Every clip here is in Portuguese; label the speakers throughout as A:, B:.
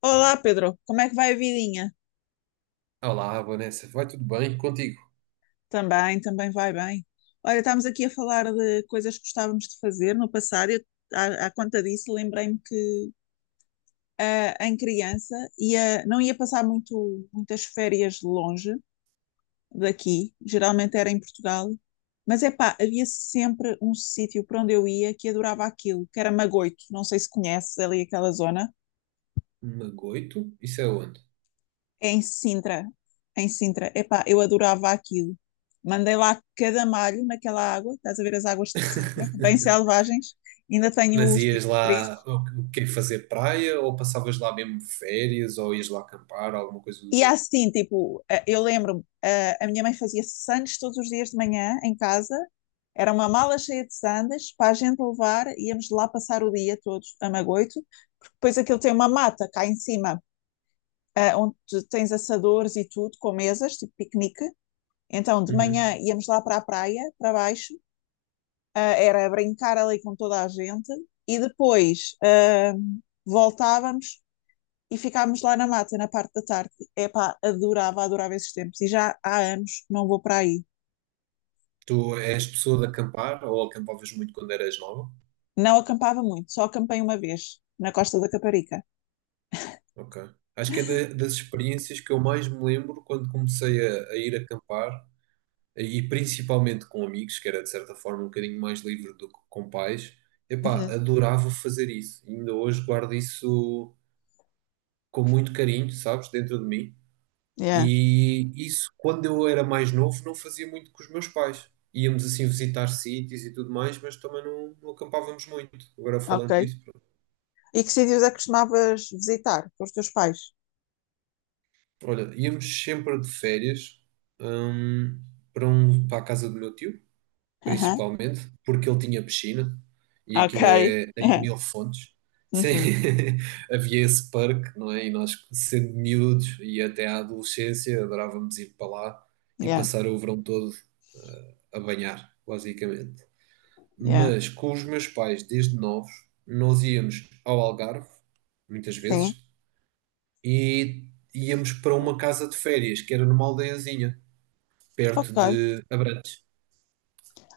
A: Olá, Pedro. Como é que vai a vidinha?
B: Olá, Vanessa, vai tudo bem? Contigo?
A: Também, também vai bem. Olha, estamos aqui a falar de coisas que gostávamos de fazer no passado. À conta disso, lembrei-me que em criança ia, não ia passar muito, muitas férias longe daqui. Geralmente era em Portugal. Mas é pá, havia sempre um sítio para onde eu ia que adorava aquilo, que era Magoito. Não sei se conheces ali aquela zona.
B: Magoito? Isso é onde?
A: Em Sintra. Em Sintra. Epá, eu adorava aquilo. Mandei lá cada malho naquela água, estás a ver as águas de Sintra, bem selvagens, ainda
B: Mas
A: tenho
B: ias lá,
A: cicatrizes.
B: o quê, fazer praia ou passavas lá mesmo férias ou ias lá acampar, alguma coisa do
A: E há
B: género?
A: assim, tipo, eu lembro-me, a minha mãe fazia sandes todos os dias de manhã em casa, era uma mala cheia de sandes para a gente levar, íamos lá passar o dia todos a Magoito, porque depois aquilo tem uma mata cá em cima, onde tu tens assadores e tudo, com mesas, tipo piquenique. Então, de
B: Uhum.
A: manhã íamos lá para a praia, para baixo, era brincar ali com toda a gente e depois voltávamos e ficávamos lá na mata, na parte da tarde. Epá, adorava, adorava esses tempos e já há anos que não vou para aí.
B: Tu és pessoa de acampar ou acampavas muito quando eras nova?
A: Não acampava muito, só acampei uma vez, na Costa da Caparica.
B: Ok. Acho que é das experiências que eu mais me lembro quando comecei a ir acampar e principalmente com amigos, que era de certa forma um bocadinho mais livre do que com pais. Epá,
A: Uhum.
B: adorava fazer isso. Ainda hoje guardo isso com muito carinho, sabes, dentro de mim.
A: Yeah,
B: E isso, quando eu era mais novo, não fazia muito com os meus pais. Íamos assim visitar sítios e tudo mais, mas também não acampávamos muito. Agora
A: ok.
B: falando disso, pronto.
A: E que sítios é que costumavas visitar com os teus pais?
B: Olha, íamos sempre de férias, hum, para a casa do meu tio principalmente, porque ele tinha piscina e aquilo
A: Ok.
B: é em Mil Fontes. Sim,
A: Uhum.
B: havia esse parque, não é? E nós, sendo miúdos e até à adolescência, adorávamos ir para lá e
A: Yeah,
B: passar o verão todo a banhar, basicamente.
A: yeah.
B: Mas com os meus pais, desde novos, nós íamos ao Algarve, muitas
A: Sim,
B: vezes, e íamos para uma casa de férias, que era numa aldeiazinha, perto
A: ok.
B: de Abrantes.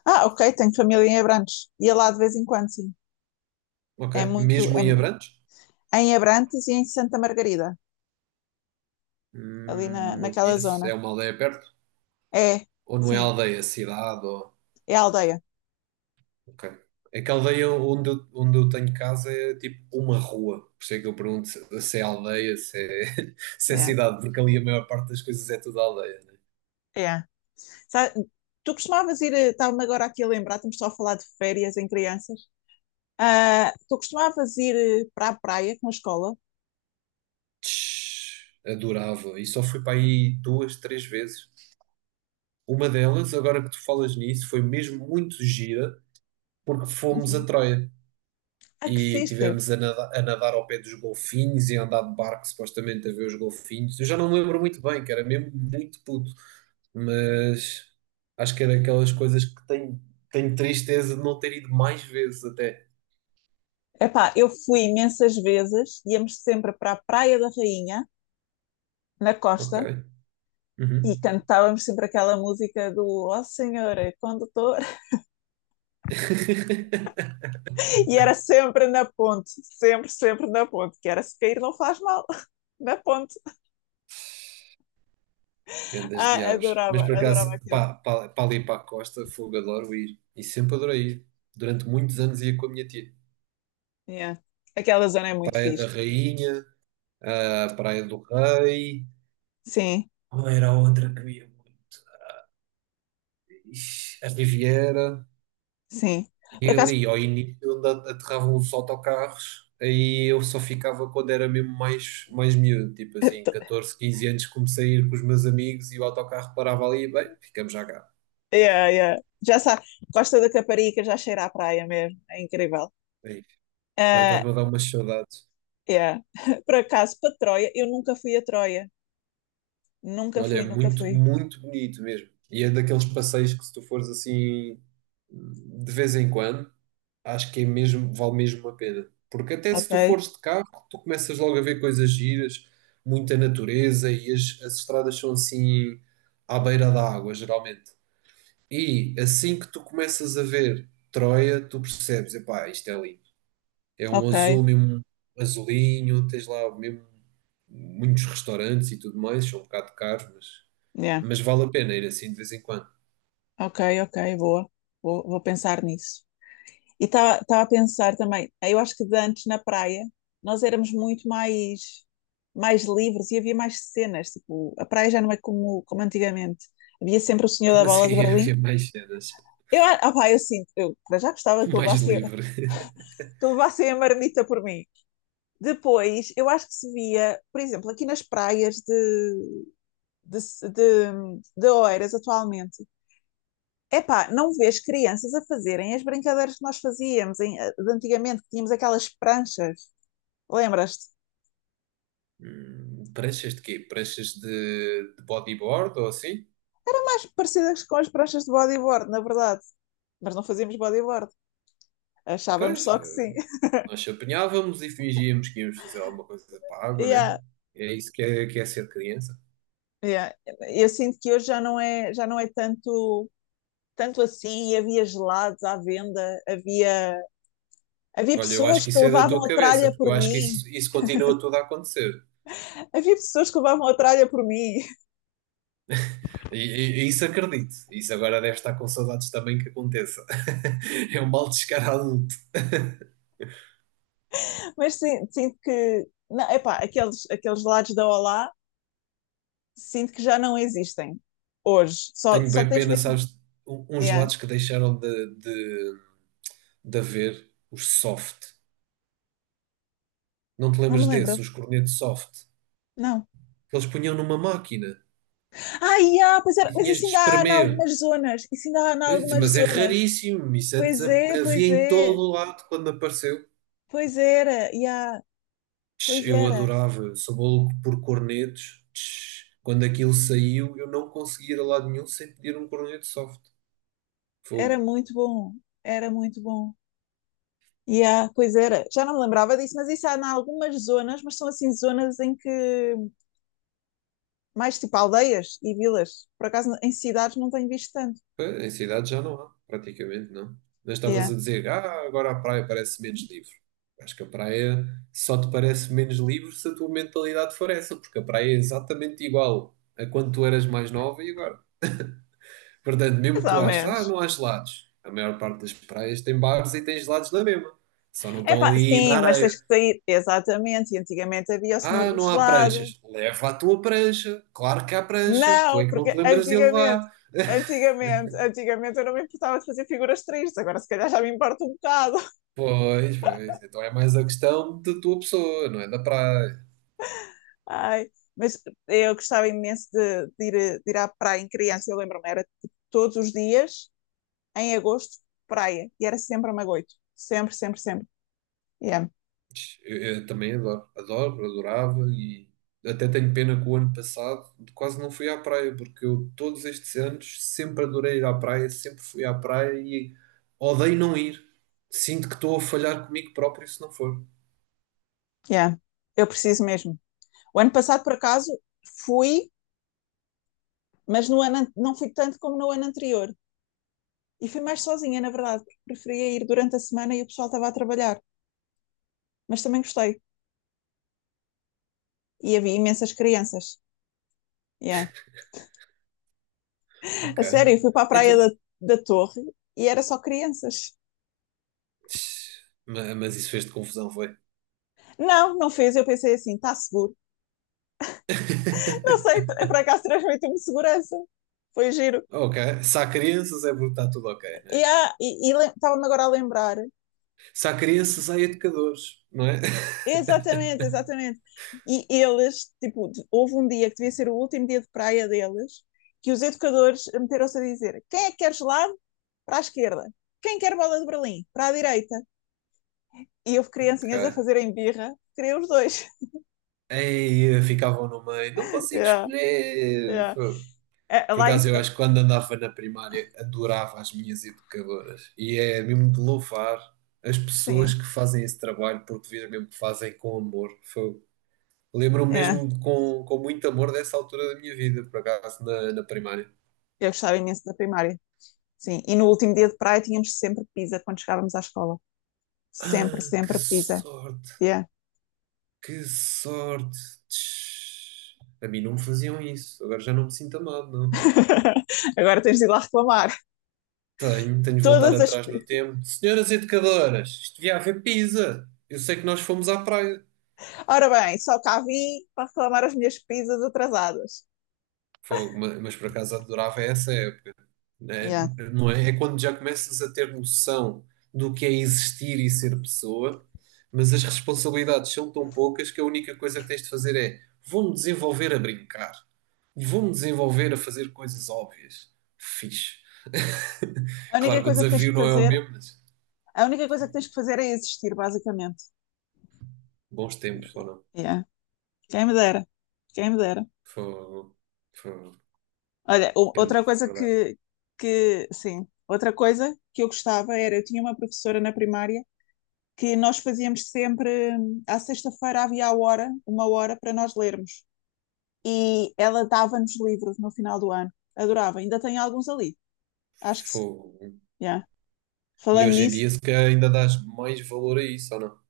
A: Ah, ok, tenho família em Abrantes. Ia lá de vez em quando, sim.
B: Ok?
A: É muito.
B: Mesmo em Abrantes?
A: Em Abrantes e em Santa Margarida, ali na,
B: Não
A: naquela
B: conheço. É
A: zona.
B: uma aldeia perto?
A: É,
B: Ou não é
A: sim,
B: aldeia, é cidade? Ou...
A: é a aldeia.
B: Ok. É que a aldeia onde onde eu tenho casa é tipo uma rua. Por isso é que eu pergunto se é aldeia, se é, se é
A: Yeah,
B: cidade, porque ali a maior parte das coisas é tudo aldeia, né?
A: yeah. Sa- Tu costumavas ir, estava-me agora aqui a lembrar, estamos só a falar de férias em crianças. Ah, tu costumavas ir para a praia com a escola?
B: Adorava. E só fui para aí duas, três vezes. Uma delas, agora que tu falas nisso, foi mesmo muito gira, porque fomos a
A: Uhum.
B: Troia.
A: Ah, que
B: E
A: fixe!
B: tivemos a nada- a nadar, ao pé dos golfinhos e a andar de barco supostamente a ver os golfinhos. Eu já não me lembro muito bem, que era mesmo muito puto, mas acho que era aquelas coisas que tenho tristeza de não ter ido mais vezes até.
A: Epá, eu fui imensas vezes, íamos sempre para a Praia da Rainha, na
B: Ok.
A: costa, e
B: Uhum.
A: cantávamos sempre aquela música do Oh Senhor, quando estou. E era sempre na ponte, sempre, sempre na ponte, que era se cair não faz mal, na ponte.
B: Grandes
A: Ah,
B: diabos. Mas
A: adorava,
B: por
A: adorava
B: acaso,
A: aquilo.
B: pá ali para a costa, fogo, adoro ir. E sempre adorei ir. Durante muitos anos ia com a minha tia.
A: Yeah. Aquela zona é muito
B: Praia da
A: fixe.
B: Rainha, a Praia do Rei.
A: Sim,
B: Qual era a outra que ia? Ixi, a Riviera,
A: sim.
B: e
A: Por acaso,
B: ali ao início onde aterravam os autocarros, aí eu só ficava quando era mesmo mais miúdo, tipo assim, 14 15 anos, comecei a ir com os meus amigos e o autocarro parava ali, e, bem, ficamos já cá.
A: yeah, yeah. Já sabe, Costa da Caparica já cheira à praia mesmo, é incrível.
B: É isso. Agora
A: Ah,
B: estás-me a dar umas saudades.
A: yeah. Por acaso, para Troia, eu nunca fui a Troia, nunca
B: Olha, é
A: fui, nunca
B: muito,
A: fui.
B: muito bonito mesmo. E é daqueles passeios que se tu fores assim de vez em quando, acho que é mesmo, vale mesmo a pena. Porque até se tu
A: Ok,
B: fores de carro, tu começas logo a ver coisas giras, muita natureza e as estradas são assim à beira da água, geralmente. E assim que tu começas a ver Troia, tu percebes, epá, isto é lindo. É um
A: ok,
B: azul mesmo, azulinho, tens lá mesmo muitos restaurantes e tudo mais, são um bocado caros, mas
A: yeah.
B: mas vale a pena ir assim de vez em quando.
A: Ok, ok, boa, vou pensar nisso. E estava a pensar também, eu acho que de antes na praia nós éramos muito mais livres e havia mais cenas. Tipo, a praia já não é como antigamente. Havia sempre o Senhor da
B: Como
A: Bola de
B: assim
A: Berlim.
B: havia mais cenas?
A: Pá, eu sinto, eu para já gostava que
B: Mais
A: levassem
B: livre?
A: que levassem a marmita por mim. Depois, eu acho que se via, por exemplo, aqui nas praias de, de Oeiras atualmente, epá, não vês crianças a fazerem as brincadeiras que nós fazíamos de antigamente, que tínhamos aquelas pranchas. Lembras-te?
B: Pranchas de quê? Pranchas de bodyboard ou assim?
A: Mais parecidas com as pranchas de bodyboard, na verdade. Mas não fazíamos bodyboard. Achávamos
B: Pois,
A: só que sim.
B: nós se apanhávamos e fingíamos que íamos fazer alguma coisa para a água, né?
A: Yeah,
B: É isso que é ser criança.
A: yeah. Eu sinto que hoje já não é tanto assim. Havia gelados à venda, havia
B: Olha, eu acho
A: pessoas
B: que
A: que
B: isso é da tua
A: levavam a
B: cabeça,
A: tralha
B: porque
A: por
B: eu acho que
A: mim.
B: isso continua tudo a acontecer.
A: Havia pessoas que levavam a tralha por mim.
B: E isso acredito. Isso agora deve estar com saudades também que aconteça. É um mal descarado.
A: Mas sim, sinto que. Não, epá, aqueles gelados da Olá, sinto que já não existem hoje. Só,
B: Tenho
A: só
B: bem
A: tens
B: pena,
A: mesmo.
B: sabes, uns
A: Yeah.
B: lados que deixaram de haver os soft. Não te
A: Não me
B: lembras desses,
A: lembro.
B: os cornetos soft?
A: Não.
B: Que eles punham numa máquina
A: Ai, pois
B: e
A: era, mas
B: tinhas de
A: isso ainda há em
B: espremer.
A: algumas zonas. Isso ainda há em
B: Eu disse,
A: algumas
B: mas é
A: zonas.
B: raríssimo, isso antes
A: Pois é,
B: havia
A: pois
B: em todo
A: é.
B: o lado quando apareceu.
A: Pois era, yeah, pois
B: Eu
A: era.
B: adorava, eu sou maluco por cornetos. Quando aquilo saiu, eu não conseguia ir a lado nenhum sem pedir um corneto soft.
A: Era
B: Fogo.
A: muito bom. Era muito bom. Yeah, pois era. Já não me lembrava disso, mas isso há em algumas zonas, mas são assim zonas em que mais tipo aldeias e vilas. Por acaso em cidades não tenho visto tanto.
B: Pois, em cidade já não há, praticamente não. Mas estavas
A: Yeah.
B: a dizer, ah, agora a praia parece menos livre. Acho que a praia só te parece menos livre se a tua mentalidade for essa, porque a praia é exatamente igual a quando tu eras mais nova e agora. Portanto, mesmo
A: Mais
B: que tu
A: ou
B: aches, ah,
A: menos.
B: não há gelados. A maior parte das praias tem bares e tem gelados na mesma. Só não estão
A: Epá,
B: ali na
A: sim, mas tens
B: areia.
A: que sair. Exatamente. E antigamente havia o Senhor
B: Ah,
A: do
B: não há
A: Gelado.
B: pranchas. Leva a tua prancha. Claro que há prancha. Tu
A: Não,
B: é que não te
A: porque
B: lembras de
A: antigamente,
B: levar.
A: antigamente, antigamente eu não me importava de fazer figuras tristes, agora se calhar já me importa um bocado.
B: Pois, pois. Então é mais a questão da tua pessoa, não é da praia.
A: Ai, mas eu gostava imenso de ir à praia em criança, eu lembro-me, era tipo, todos os dias, em agosto, praia, e era sempre a Magoito, sempre, sempre, sempre. Yeah,
B: Eu também adorava e até tenho pena que o ano passado quase não fui à praia, porque eu todos estes anos sempre adorei ir à praia, sempre fui à praia e odeio não ir. Sinto que estou a falhar comigo próprio se não for.
A: yeah. Eu preciso mesmo. O ano passado, por acaso, fui, mas não fui tanto como no ano anterior. E fui mais sozinha, na verdade, porque preferia ir durante a semana e o pessoal estava a trabalhar. Mas também gostei. E havia imensas crianças. Yeah. A
B: Ok.
A: sério, eu fui para a praia
B: Então,
A: da Torre e era só crianças.
B: mas isso fez-te confusão, foi?
A: Não, não fez. Eu pensei assim, está seguro. Não sei, por acaso transmitiu-me segurança. Foi giro.
B: Ok. Se há crianças é porque está tudo ok, né?
A: Yeah, e estava-me agora a lembrar.
B: Se há crianças, há educadores, não é?
A: Exatamente, exatamente. E eles, tipo, houve um dia que devia ser o último dia de praia deles, que os educadores meteram-se a dizer: quem é que quer gelado? Para a esquerda. Quem quer bola de Berlim? Para a direita. E houve criancinhas a
B: Ok.
A: fazerem birra, queria os dois.
B: Aí ficavam no meio, não consigo
A: Yeah.
B: escolher.
A: É, é,
B: Por
A: lá em,
B: acaso, eu acho que quando andava na primária adorava as minhas educadoras e é mesmo de louvar as pessoas
A: sim,
B: que fazem esse trabalho porque vejo mesmo que fazem com amor. Foi, lembro-me
A: é.
B: mesmo com muito amor dessa altura da minha vida, por acaso, na primária.
A: Eu gostava imenso da primária. Sim, e no último dia de praia tínhamos sempre pizza quando chegávamos à escola. Sempre,
B: Ah, que
A: sempre pizza.
B: sorte,
A: Yeah.
B: que sorte. Tch. A mim não me faziam isso, agora já não me sinto amado, não.
A: Agora tens de ir lá reclamar.
B: Tenho de voltar
A: Todas as.
B: atrás
A: pi-
B: no tempo. Senhoras educadoras, isto devia haver pizza. Eu sei que nós fomos à praia.
A: Ora bem, só cá vim para reclamar as minhas pizzas atrasadas.
B: Fogo, mas por acaso adorava essa época, né?
A: Yeah.
B: Não é? É quando já começas a ter noção do que é existir e ser pessoa, mas as responsabilidades são tão poucas que a única coisa que tens de fazer é vou-me desenvolver a brincar, vou-me desenvolver a fazer coisas óbvias. Fixe.
A: A
B: Claro
A: única
B: que o
A: coisa que tens
B: desafio
A: que
B: não é o
A: fazer,
B: mesmo, mas
A: a única coisa que tens que fazer é existir, basicamente.
B: bons tempos, ou não?
A: Yeah. Quem me dera. Quem me dera.
B: Fogo, fogo,
A: Olha,
B: anda
A: outra
B: a
A: coisa
B: recordar.
A: sim, outra coisa que eu gostava era, eu tinha uma professora na primária que nós fazíamos sempre, à sexta-feira havia a hora, uma hora para nós lermos. E ela dava-nos livros no final do ano. Adorava, ainda tem alguns ali. Acho que.
B: Fogo.
A: Yeah.
B: E
A: Falando
B: hoje em
A: nisso,
B: dia, se calhar, ainda dás mais valor a isso, ou não?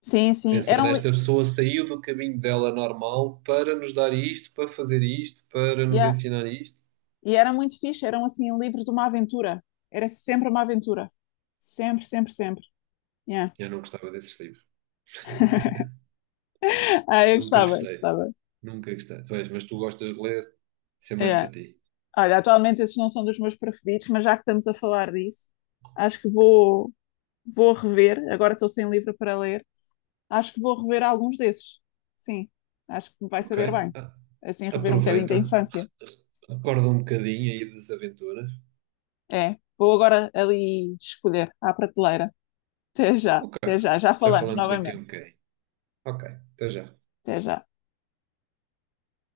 A: sim, sim,
B: Pensando,
A: eram.
B: esta pessoa saiu do caminho dela normal para nos dar isto, para fazer isto, para nos
A: Yeah.
B: ensinar isto.
A: E era muito fixe, eram assim livros de uma aventura. Era sempre uma aventura. Sempre, sempre, sempre. Yeah.
B: Eu não gostava desses livros.
A: Ah, eu
B: Nunca
A: gostava,
B: gostei.
A: gostava.
B: Nunca gostei. Pois, mas tu gostas de ler, isso é mais
A: Yeah.
B: para ti.
A: Olha, atualmente esses não são dos meus preferidos, mas já que estamos a falar disso, acho que vou rever. Agora estou sem livro para ler. Acho que vou rever alguns desses. Sim, acho que me vai
B: Ok.
A: saber bem.
B: Ah,
A: Assim, rever um bocadinho da
B: aproveita.
A: infância.
B: Acorda um bocadinho aí das aventuras.
A: É, vou agora ali escolher à prateleira. Até já,
B: Ok.
A: até já. Já
B: Já
A: falamos
B: falamos daqui a um
A: novamente.
B: bocadinho. Ok. Até já.
A: Até já.